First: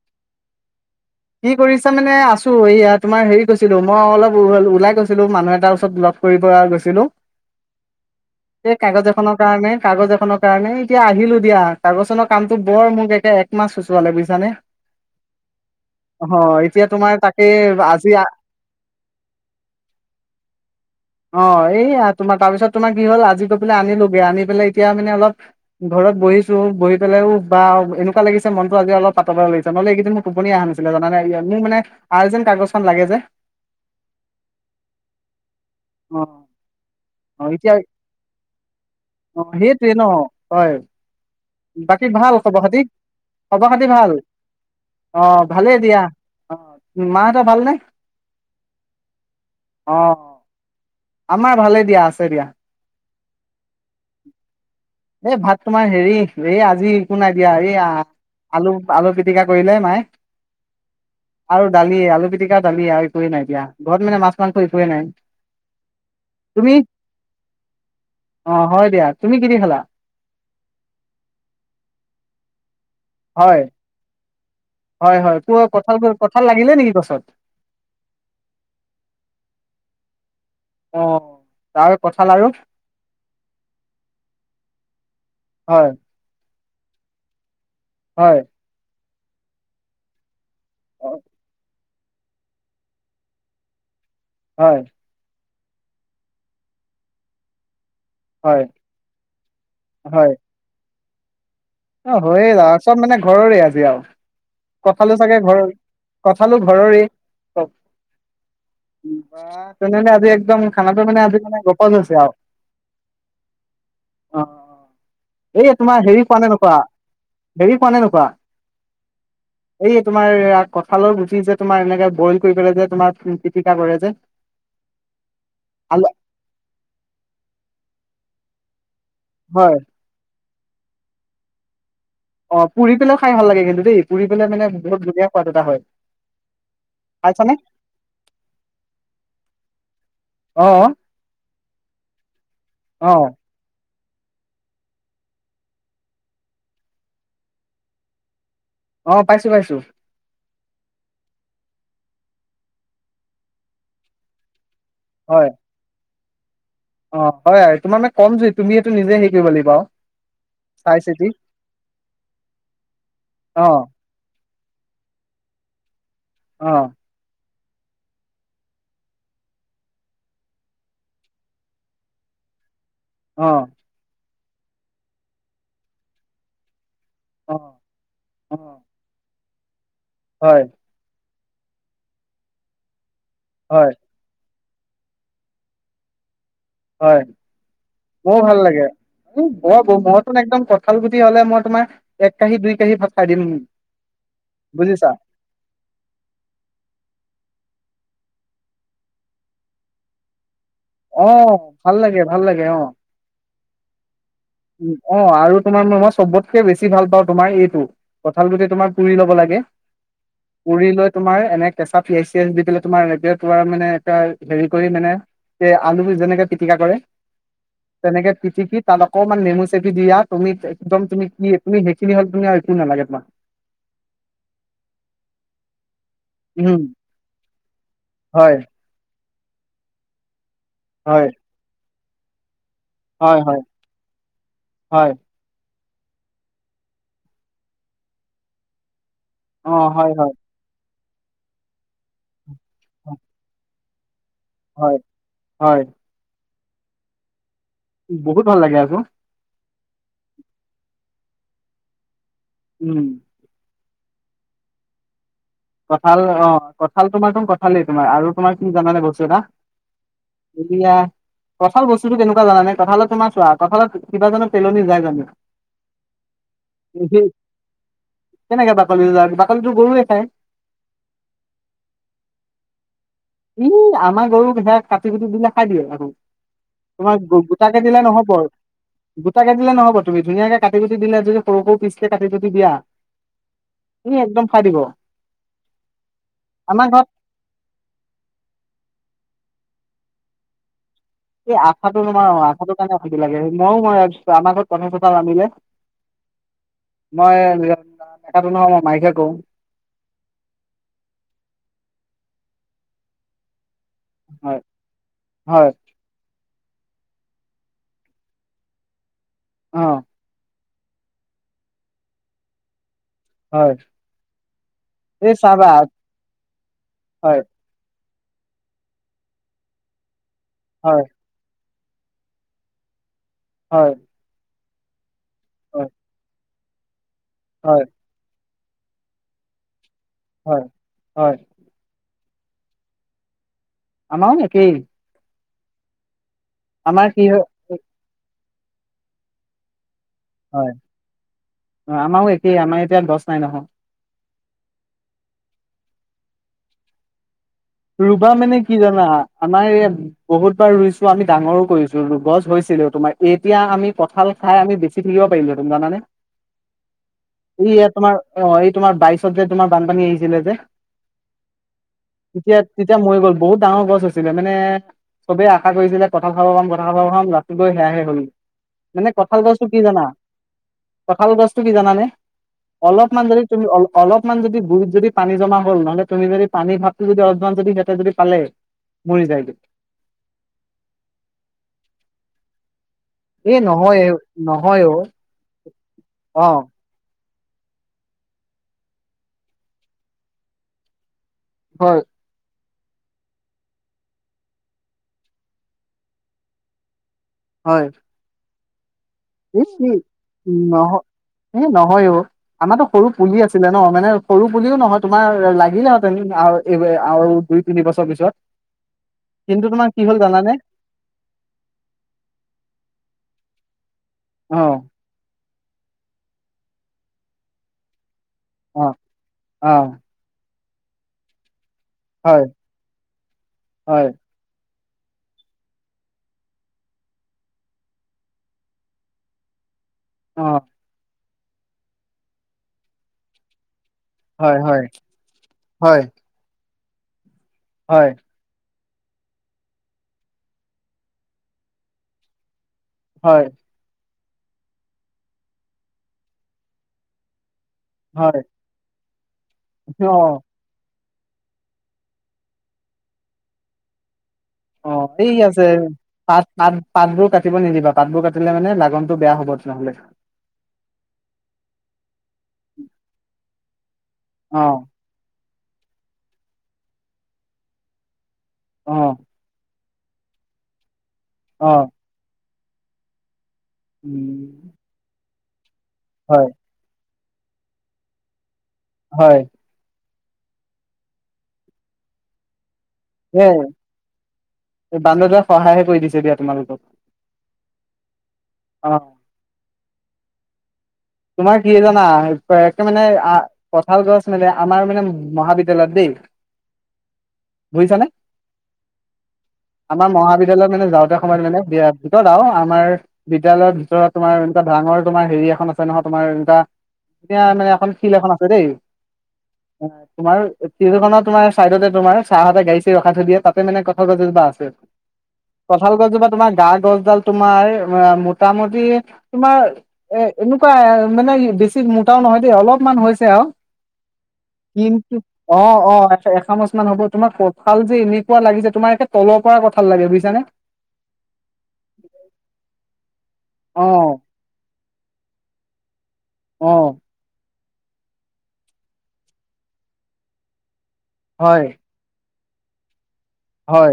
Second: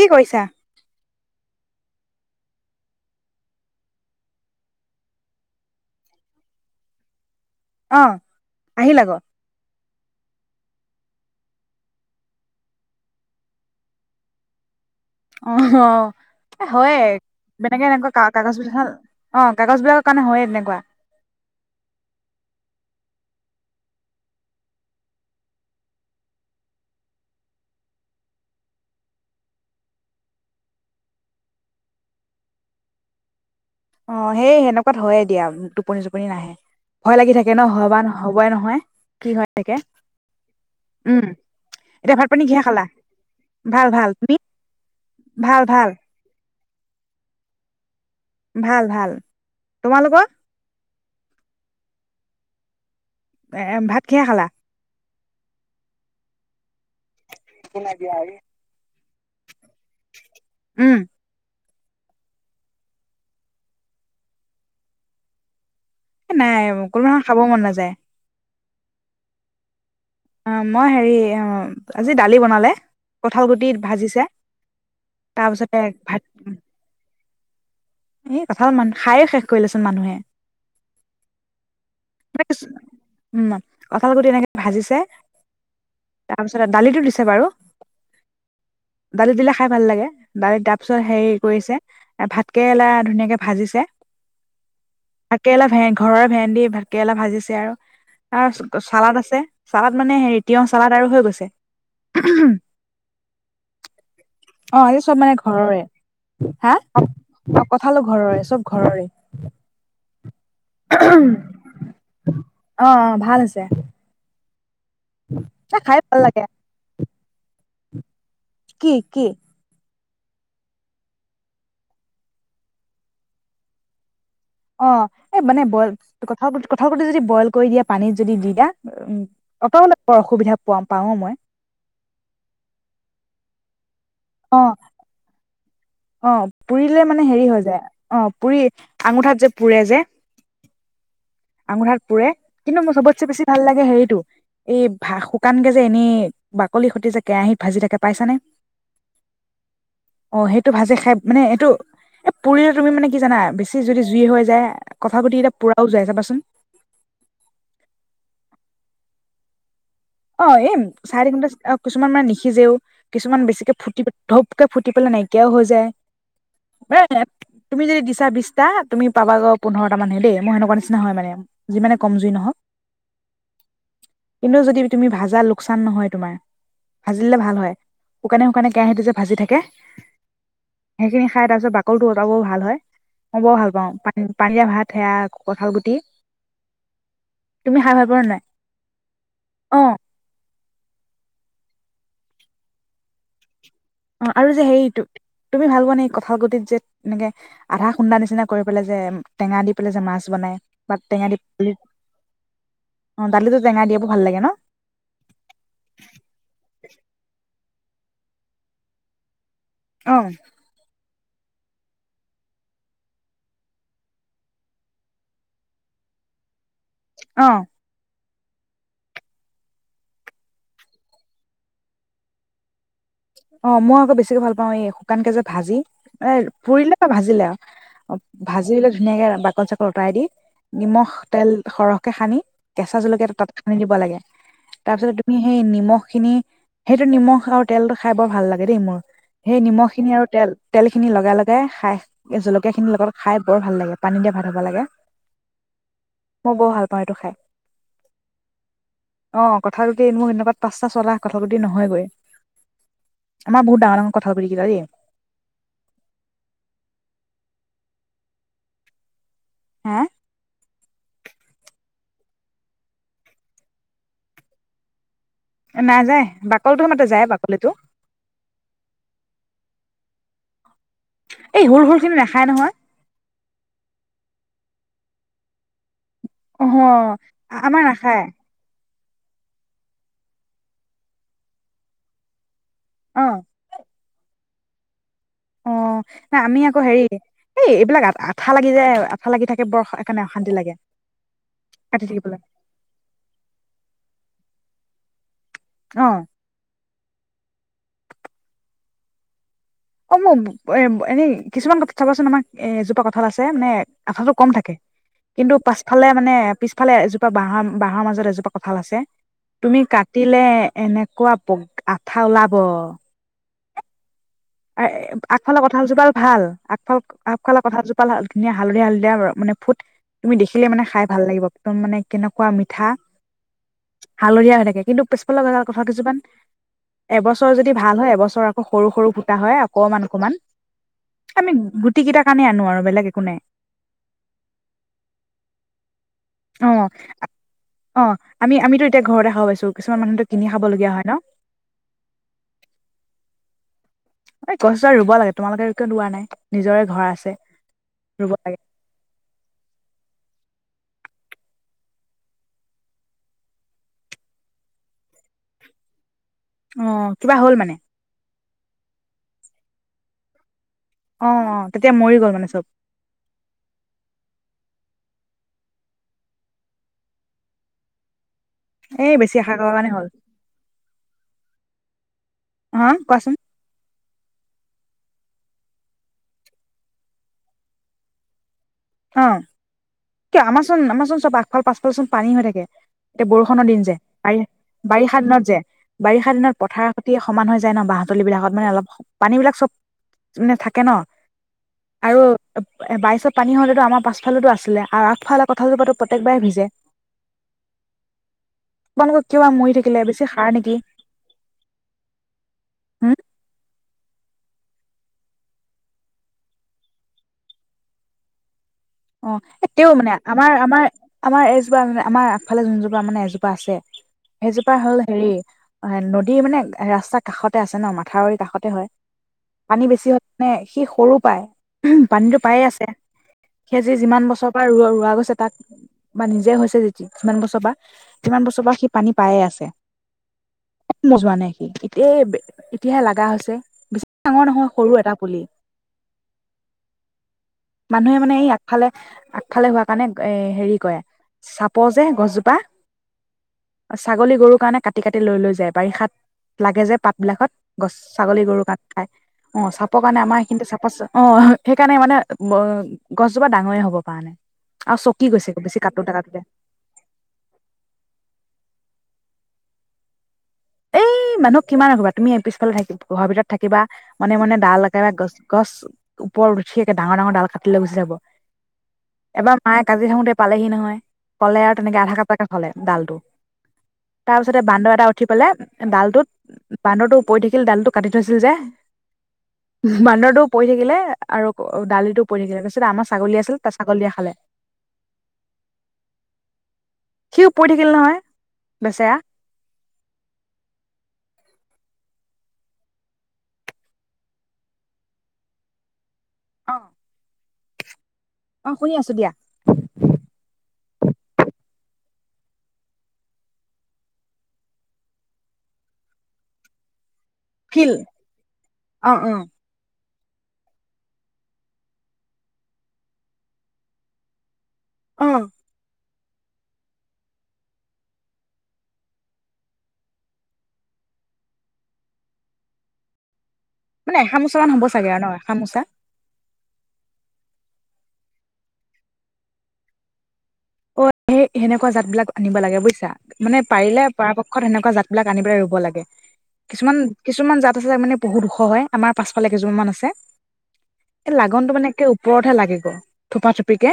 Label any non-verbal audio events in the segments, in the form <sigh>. কি কৰিছা? কি কৰিছা মানে আছো, এইয়া তোমাৰ হেৰি গৈছিলো মই অলপ ওলাই গৈছিলো মানুহ এটাৰ ওচৰত লগ কৰিব গৈছিলো। অ এই আহিল আক কাগজ এখনৰ কাৰণে, কাগজ এখনৰ কাৰণে এতিয়া আহিলো দিয়, কাগজ চনৰ কামতটো বৰ মোক একে একমাহ সুচোৰালে বুজিছানে অহ অ এতিয়া তোমাৰ তাকে এনেকে আজি, এনেকুৱা কাগজ বিলাক অ কাগজ বিলাকৰ কাৰণে হয়ে তেনেকুৱা অ এই তোমাৰ তাৰপিছত তোমাৰ কি হল আজি পেলাই আনিলোগে আনি পেলাই এতিয়া মানে অলপ ঘৰত বহিছো বহি পেলাই উ বা এনেকুৱ লাগিছে মনতো আজি অলপ পাতল পাতল লাগিছে, নহলে এইকেইিনোৰ টোপনি আহা নাচিলে <unintelligible> নাই মোৰ মানে আৰ্জেন্ট কাগজ খন লাগে যে অ সেই সেনেকুৱাত হয়য়ে দিয়া অ টোপনি-চোপনি নাহে, ভয় লাগি অ থাকে নহ এতিয়া হয় বা নহয় কি অ হৈ থাকে, সেইটোৱে ন হয় উম বাকী এতিয়া ভাত ভাল পানী কিহে খবৰ খাতি, খালা? খবৰ খাতি ভাল? অ ভাল ভালেই ভাল দিয়া, অ মাঁহতৰ ভালনে? ভাল ভাল। অ তোমালোকৰ? আমাৰ ভালে দিয়া, আছো দিয়া। ভাত কিহে খালা? এ ভাত তোমাৰ হেৰি এই আজি একো নাই দিয়া, এই আলু-আলু পিটিকা কৰিলে নাই উম ।আৰু দালিয়ে আলু পিটিকা দালিয়ে আৰু একোৱে নাই দিয়া, ঘৰত মানে মাছ-মাংস একোৱে নাই। নাই তুমি <unintelligible> খাবও মন নাযায়। অ হয় দিয়া, তুমি কি দি খালা? অ মই হেৰি অ আজি দালি বনালে কঁঠাল হয় গুটি ভাজিছে হয় হয় তোৰ তাৰপিছতে কঁঠাল ভাত কঁঠাল লাগিলে নেকি গছত? এই কথা মান খায়ে শেষ কৰিলেচোন মানুহে। অ তাৰ কঁঠাল মে আৰু কিছু উম কঁঠাল কুটি এনেকে ভাজিছে হয়। তাৰপিছত দালিটো দিছে বাৰু হয় দালি দিলে খাই ভাল লাগে। দাৰি তাৰ পিছত হেৰি কৰিছে ভাত কেৰেলা ধুনীয়াকে ভাজিছে। হয়। ভাতকেৰেলা ভে ঘৰৰ ভেন্দি ভাতকেৰেলা ভাজিছে আৰু। হয় তাৰ চালাদ আছে চালাদ মানে হয় তিয়ঁহ চালাদ। বাৰু হৈ গৈছে। অ হয়য়ে য চব মানে ঘৰৰে আজি আৰু অ আজি কঠালো চব মানে চাগে ঘৰ ঘৰৰে কঠালো হা ঘৰৰে অ কঁঠালো ঘৰৰে চব ঘৰৰে বা তেনেহঁলে আজি একদম খানাটো মানে আজি মানে গপছ আছে আৰু। অ অ ভাল হৈছে অ অ অ এই এ খাই তোমাৰ ভাল হেৰি পোৱা লাগে নাই নয়। হেৰি খোৱা নে নোখোৱা কি কি । এই তোমাৰ কঁঠালৰ গুটি যে তোমাৰ এনেকে বইল কৰি পেললে যে তোমাৰ পিটিকা কৰে যে। অ এই মানে বইল আলু ক কঠাল গুটি যদি বইল। কৰি দিয়া পানীত যদি দি দিয়া। উম হয় অটও নাপাওঁ অসুবিধা। প পাওঁ মই অ পুৰি পেলাইও খাই ভাল লাগে কিন্তু দেই। পুৰি পেলাই অ মানে বহুত ধুনীয়া সোৱাদ এটা হয়। অ পুৰিলে মানে হেৰি পাইছানে হৈ যায় অ পুৰি আঙুঠাত যে পুৰে যে। অ আঙুঠাত পুৰে। কিন্তু অ চবতছে বেছি ভাল লাগে হেৰি। টো এই ভা শুকান কে যে এনেই বাকলি সতি যে কেৰাহিত ভাজি থাকে পাইছানে। অ পাইছোঁ পাইছোঁ। অ সেই টো ভাজে খাই মানে এইটো এ পুৰিলে তুমি মানে কি জানা বেছি যদি জুই হৈ যায়। কঠাঁল গুটি হয় কিটা পুৰাও যাই যাবাচোন। অ হয় তোমাৰ মানে কম জুই তুমি সিটো নিজে হেৰি কৰিব লাগিব আও। অ এম চাৰি ঘণ্টা কিছুমান মানে নিশিজেও কিছুমান অ বেছিকে ফুটি ধপকে ফুটি পেলাই নাইকিয়াও হৈ যায়। অ <unintelligible> তুমি যদি দিছা বিশটা তুমি পাবা আ পোন্ধৰটা মান হে দেই মই সেনেকুৱা নিচিনা হয় মানে যিমানে কম জুই নহওঁক। অ। ইনো যদি। তুমি ভাজা লোকচান নহয় তোমাৰ। ভাজি দিলে অ ভাল হয়, শুকানে অ শুকানে কেৰাহীটো যে ভাজি থাকে।। হয়। সেইখিনি খাই তাৰ পিছত বাকল টো অতৰাবও ভাল হয়। অ বৰ ভাল হয় পাওঁ পা পানিয়ীয়া ভাত। এয়া কঠেয়া কঁঠাল গুটি। হয়! তুমি খাই ভাল পোৱা নে নাই মোৰ ভাল লাগে বৰ। অ হোৱাটো নাই। একদম কঁঠাল গুটি হ'লে মই তোমাৰ, এক কাঁহী, দুই কাঁহী ভাত খাই দিম। অ আৰু যে সেই বুজিছা তুমি ভাল পোৱা নে কঠাল গুতিত যে এনেকে। আধা খুন্দা নিচিনা কৰি পেলাই যে টেঙা দি পেলাই যে মাছ বনায়। অ ভাল লাগে ভাল লাগে অ। তেঙা দিয়াবোৰ। ভাল লাগে ন উ অ আৰু তোমাৰ মই চবতকে বেছি ভাল পাওঁ তোমাৰ এইটো। কঁঠাল গুটি তোমাৰ পুৰি ল'ব লাগে। অহ। পুৰি লৈ তোমাৰ এনে কেঁচা পিঁয়াজ চিয়াজ দি পেলাই তোমাৰ ৰেডঅ তোমাৰ মানে এটা হেৰি কৰি মানে এ আলু যেনেকে। পিতিকা কৰে অ তেনেকে। পিতিকি তাৰ ল অকণমান নেমু চেপি দিয়া তুমি একদম তুমি কি একোৱে সেইখিনি হ'লে মানে একোৱে নালাগে তোমাক । অ মই আকৌ বেছিকে ভাল পাওঁ এই শুকান ক যে ভাজি এ উম পুৰিলে বা ভাজিলে আৰু অ হয় ভাজি পেলাই ধুনীয়াকে লি চাকলি অতৰাই দি। নিমখ হয় তেল সৰহ । কে সানি কেঁচা জলকীয়া এটা, হয় তাত হয় হয় সানি দিব লাগে হয় তাৰপিছত তুমি সেই নিমখ খিনি সেইটো নিমখ আৰু তেল খাই বৰ ভাল লাগে দেই মোৰ সেই অ নিমখ খিনি হয় আৰু হয় তেল তেল খিনি খিনি লগাই লগাই খাই এ জল কেখিনিৰ লগত খাই বৰ ভাল লাগে। পানী দেব । হয় হয় । মই বৰ ভাল পাওঁ এইটো খাই। বহুত ভাল লাগে আক। কঠালটোতে মোক এনেকুৱাত পাঁচটা ছয়টা কঠালগুটিত নহয়গৈ । উম । ডাঙৰ ডাঙৰ কঠালগুটি কেইটা দেই । কঁঠাল অ কঁঠাল তোমাৰটো কঁঠালেই তোমাৰ আৰু তোমাৰ কি জানানে বস্তু এটা। হা এতিয়া কঠাল গছ টোতো কেনেকুৱা জানানে কঁঠালত তোমাৰ চোৱা কঠালত কিবাজানো পেলনি যায় জানো? নাযায় বাকলটোৰ মতে সেই যায় বাকলিটো। গৰু এ খাই। এই সৰু সৰু খিনি নাখায় নহয়। ই আমাৰ গৰুক সেয়া কাটি কুটি দিলে খাই দিয়ে দেখোন। অ' তোমাক আমাৰ গোটাকে দিলে নাখায় নহ'ব। গোটাকে দিলে নহ'ব তুমি ধুনীয়াকে কাটি কুটি দিলে যদি সৰু সৰু পিচকে কাটি যদি দিয়া । অ' উই একদম। পাৰিব। অ না আমি আকৌ হেৰি এই এইবিলাক আঠা লাগি যে আঠা লাগি থাকে বৰ সেকানে অশান্তি লাগে। এই আঠাটো কাটি থাকিবলৈ নমাৰ আশাটো কাৰণে ভাবি লাগে ময়ো ম আমাৰ ঘৰত কথা চথা ৰানিলে অ মই নেকাটো নহয় মই মাইকে কওঁ। অ মোক এ এনেই কিছুমান কথা চাবাচোন আমাক এ এজোপা কঁঠাল আছে মানে। আঠাটো কম হয় থাকে। কিন্তু হয় পাছফালে মানে পিছফালে এজোপা বাঁহৰ বাঁহৰ মাজত এজোপা কঁঠাল আছে। তুমি অ কাটিলে। এনেকুৱা আঠা ওলাব। হয় এই আগফালৰ চাবা কঁঠালজোপা ভাল আগফাল হয় আগফালৰ কঁঠাল জোপা। পাল হাত ধুনীয়া হালধীয়া হালধীয়া মানে ফুট। তুমি দেখিলে মানে হয় খাই ভাল লাগিব। একদম মানে কেনেকুৱা মিঠা। হয় হালধীয়া হৈ থাকে। কিন্তু কব লগাৰ কথা হয় কিছুমান এবছৰ যদি ভাল হয় এবছৰ সৰু সৰু এ হয় আ অকমান অকমান হয় হয় আমি গুটি কেইটা সেইকাৰণে আনো আৰু বেলেগ একো নাই আমাৰো একেই অ আমাৰ কি হয়? অ আমি আমিতো, এতিয়া ঘৰতে খাব পাইছোঁ। হয়, আমাৰো একেই আমাৰ এতিয়া গছ নাই নহয়। এই গছ দাল ৰুব লাগে, তোমালোকে কিয় ৰোৱা নাই নিজৰে ঘৰ আছে। ৰুবা ৰুব মানে লাগে কি জানা আমাৰ ইয়াত বহুত বাৰ ৰুইছো, আমি ডাঙৰো কৰিছো, গছ হৈছিলে, তোমাৰ এতিয়া আমি কঁঠাল খাই আমি বেছি থাকিব পাৰিলোহেতেন জানানে। অ কিবা হ'ল এই মানে? তোমাৰ অ এই, তোমাৰ বাইচত যে তোমাৰ বানপানী আহিছিলে যে অ, অ তেতিয়া মৰি গ'ল মানে তেতিয়া, চব তেতিয়া মৰি গ'ল, বহুত ডাঙৰ গছ আছিলে মানে চবে আশা কৰিছিলে, কঠাল খাব পাম, কঠাল খাব পাম, ৰাতি গৈ সেইয়াহে হ'ল। মানে এই বেছি কঠাল আশা গছো, কৰাৰ কি কাৰণে জানা হ'ল কঠাল গছ তুমি জানানে? হা অলপমান, কোৱাচোন যদি তুমি অলপ অলপমান যদি গুৰিত যদি পানী জমা হ'ল, নহ'লে তুমি যদি পানী যদি, অলপমান যদি সিহঁতে যদি পালে অ মৰি যায়গে কিয়, আমাৰচোন, আমাৰচোন চব আগফালে, পাছফালে চোন পানী হৈ থাকে। এতিয়া এই বৰষুণৰ দিন যে, নহয় বাৰি নহয় অ বাৰিষা দিনত যে বাৰিষা অ দিনত পথাৰ খেতিয়ক সমান হৈ যায় ন বাহতলী বিলাকত, মানে অলপ পানী বিলাক চব মানে থাকে ন হয় আৰু বাইছত পানী হ'লে আমাৰ পাছফালেও টো আছিলে, আৰু আগফালে কঠালজোপাতো প্ৰত্যেকবাৰেই ভিজে। হয়। আপোনালোকৰ কিয় বা এ মৰি থাকিলে বেছি সাৰ নেকি নহ নহয়, অ আমাৰতো সৰু হুম পুলি আছিলে ন মানে সৰু পুলিও নহয় তোমাৰ লাগিলে হেতেন এই আৰু দুই, তিনি বছৰ পিছত অ, কিন্তু এ তোমাৰ তেওঁ কি মানে হ'ল জানানে আমাৰ, আমাৰ, আমাৰ এজোপা মানে আমাৰ আগফালে যোনজোপা মানে এজোপা আছে অ সেইজোপা হ'ল হেৰি অ, নদী মানে ৰাস্তাৰ কাষতে আছে ন, আমাৰ মথাউৰি কাষতে অ হয়, অ', পানী বেছি হয় মানে সি সৰু পায় পানীতো হয়, পায়ে আছে। আজি হয়, যিমান বছৰ ৰ ৰোৱা গৈছে তাক বা নিজে হৈছে যে যিমান বছৰ বা সিমান বছৰ বা সি পানী পায়ে আছে অ যোৱা নাই সি এতিয এতিয়াহে লাগা হৈছে ডাঙৰ হয়, নহয় হয়, সৰু এটা পুলি হয়, হয়, মানুহে মানে ইয়াক আগফালে আগফালে হোৱা কাৰণে এ হেৰি কয় চাপৰ যে গছজোপা হয় ছাগলী গৰু কাৰণে কাটি কাটি লৈ লৈ যায় বাৰিষাত লাগে যে পাত বিলাকত গছ হয়, ছাগলী গৰু গাত খাই অ চাপৰ কাৰণে অ', আমাৰ সেইখিনতে চাপ অ সেইকাৰণে মানে গছজোপা ডাঙৰেই হ'ব পৰা নাই অ আৰু চকি ঠিক গৈছে আছে বেছি কাটোতে কাটোতে পাত পাত পাতবোৰ কাটিব নিদিবা পাতবোৰ কাটিলে মানে লাগন টো বেয়া হব নহ'লে এই মানুহক কিমান ৰাখিবা তুমি এ পিছফালে থাকিব ঘৰৰ ভিতৰত থাকিবা মনে মনে ডাল অ', একেবাই গছ গছ ওপৰত উঠি ডাঙৰ ডাঙৰ ডাল কাটিলৈ গুচি যাব অ', এবাৰ মায়ে কাটি‌ থাকোতে পালেহি নহয় কলে আৰু অ', তেনেকে আধা কাপ হলে ডালটো তাৰপিছতে উম, বান্দৰ এটা উঠি পেলাই ডালটোত হয়, বান্দৰটো পৰি থাকিল দালটো কাটি থৈছিল যে হয় বান্দৰটো পৰি থাকিলে আৰু দালটো পৰি থাকিলে আমাৰ ছাগলী এই আছিল ত ছাগলীয়ে খালে এই বান্দৰটোৱে সহায়হে কৰি দিছে দিয়া তোমালোকক সি ও পৰি থাকিল নহয় অ', বেচেৰা তোমাৰ কি জানা একে মানে কঠাল গছ মানে আমাৰ মানে মহাবিদ্যয়ালয়ত দেই অ বুজিছানে? অ শুনি আছো দিয়া আমাৰ মহাবিদ্যালয়ত‌‌ মানে। যাওঁতে সময়ত মানে বিয় ভিতৰত আও আমাৰ বিদ্যালয়ৰ ভিতৰত তোমাৰ এনেকুৱা ডাঙৰ তোমাৰ হেৰি এখন আছে। নহয় তোমাৰ এটা। এতিয়া মানে এখন শিল এখন আছে দেই। অ অ তোমাৰ ফিলখনৰ তোমাৰ চাইডতে তোমাৰ চাৰহঁতে গাড়ী চাৰী ৰখাই থৈ দিয়ে তাতে মানে কঠাল গছ এজোপা আছে। অ কঁঠাল গছজোপাত‌ তোমাৰ গা-গছডাল তোমাৰ মোটামুটি তোমাৰ এ এনেকুৱা মানে বেছি মোটাও নহয় দেই অলপমান হৈছে আৰু। মানে এসামোচা মান হ'ব চাগে কিন্তু, আৰু ন অ, এসামোচা অ এখন কি হ'ব তোমাৰ কপাল যে এনেকুৱা লাগিছে তোমাৰ একে তলৰ পৰা কঁঠাল লাগে বুইছানে। অ সেই সেনেকুৱা জাত বিলাক আনিব লাগে বুজিছা। মানে অ পাৰিলে পৰাপক্ষত সেনেকোৱা জাতবিলাক আনি পেলাই ৰুব লাগে। অ কিছুমান কিছুমান জাত। তাৰ মানে বহুত ওখ হয় আমাৰ পাছফালে কেইজোপা মান আছে। এই হয় লাগনটো মানে একে ওপৰতহে লাগে গ'ই। থোপাথোপি কে হয়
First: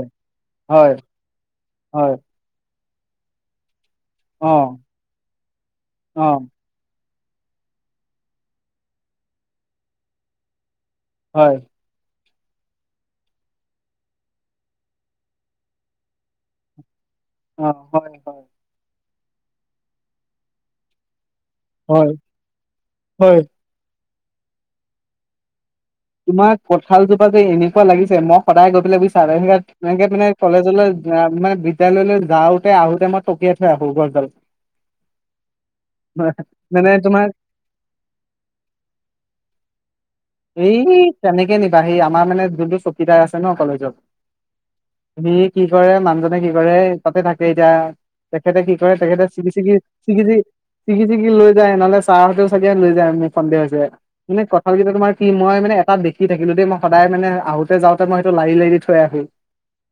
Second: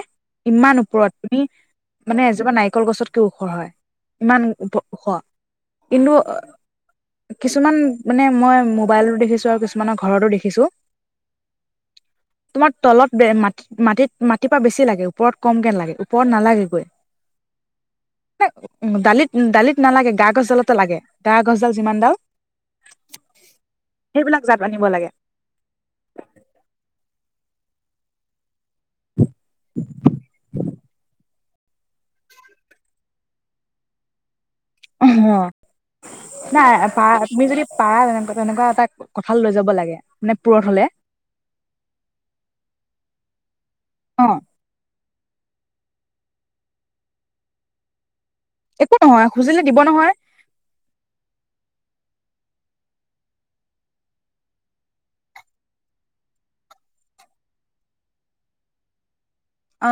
ইমান হয়, ওপৰত। হয়, মানে এজোপা নাই। নাৰিকল গছতকেও ওখ হয়। ইমান অ', ওখ কিন্তু। অ', কিছুমান মানে মই মোবাইলত দেখিছো আৰু কিছুমানৰ ঘৰতো দেখিছো। হয়। তোমাৰ তলত মাটিত মাটিত মাটিৰ পৰা বেছি লাগে ওপৰত কম কে লাগে। ওপৰত নালাগে গৈ। অ', হয়, হয়, দালিত উম দালিত নালাগে গা গছ দালত লাগে। গা গছডাল হয়, যিমানডাল। হয়, সেইবিলাক জাত আনিব লাগে। তোমাৰ কঁঠালজোপা যে এনেকুৱা লাগিছে মই সদায় গৈ পেলাই <unintelligible> াধ তেনেকে মানে কলেজলৈ যোৱা মানে। বিদ্যালয়লৈ যাওঁতে আহোতে মই টকিয়াই থৈ আহোঁ গছডাল। অ, নাই মানে পাই তোমাৰ আপোনি যদি পাই তেনেকে তেনেকুৱা এটা কঠাল লৈ যাব লাগে। মানে পুৰঠ এই হলে কেনেকে নিবা সেই আমাৰ মানে যোনটো সিটাই <unintelligible> আছে ন কলেজ যাব <inaudible> <unintelligible> অ <inaudible> সি কি কৰে মানুহজনে কি কৰে তাতে থাকে এতিয়া তেখেতে কি কৰে একো তেখেতে নহয় চিঙি খুজিলে চিঙি দিব নহয় চিঙি চিঙি চিঙি লৈ যায় নহলে চাহঁতেও চাগে লৈ যায় মোৰ সন্দেহ হৈছে মানে কঠাঁল কেইটা তোমাৰ সি মই মানে এটা দেখি থাকিলো দেই মই সদায় মানে আহোতে যাওঁতে মই সেইটো লাৰি লাৰি থৈ আহো অ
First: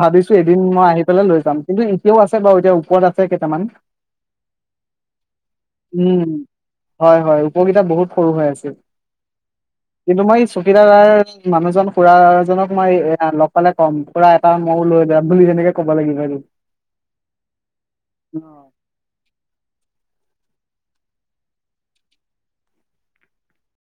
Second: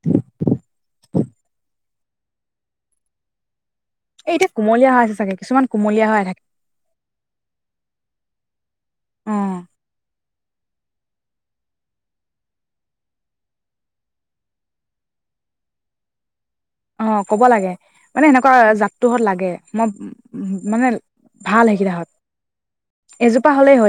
ভাবিছো এদিন মই আহি পেলাই লৈ যাম কিন্তু এও আছে বাৰু এতিয়া ওপৰত আছে কেইটামান এই এতিয়া কুমলীয়া হৈ আছে চাগে কিছুমান কুমলীয়া হৈ উম থাকে হয় হয় ওপৰকেইটা বহুত সৰু হৈ আছিল উম কিন্তু মই চকীদাৰ মানুহজন খুৰা এজনক মই এ লগ পালে কম খুৰা এটা ময়ো লৈ যাম বুলি তেনেকে ক'ব লাগিব বাৰু অ ক'ব লাগে মানে এনেকুৱা জাতটো হত লাগে মই উ মানে ভাল সেইকিলাহত এজোপা হলেই হয়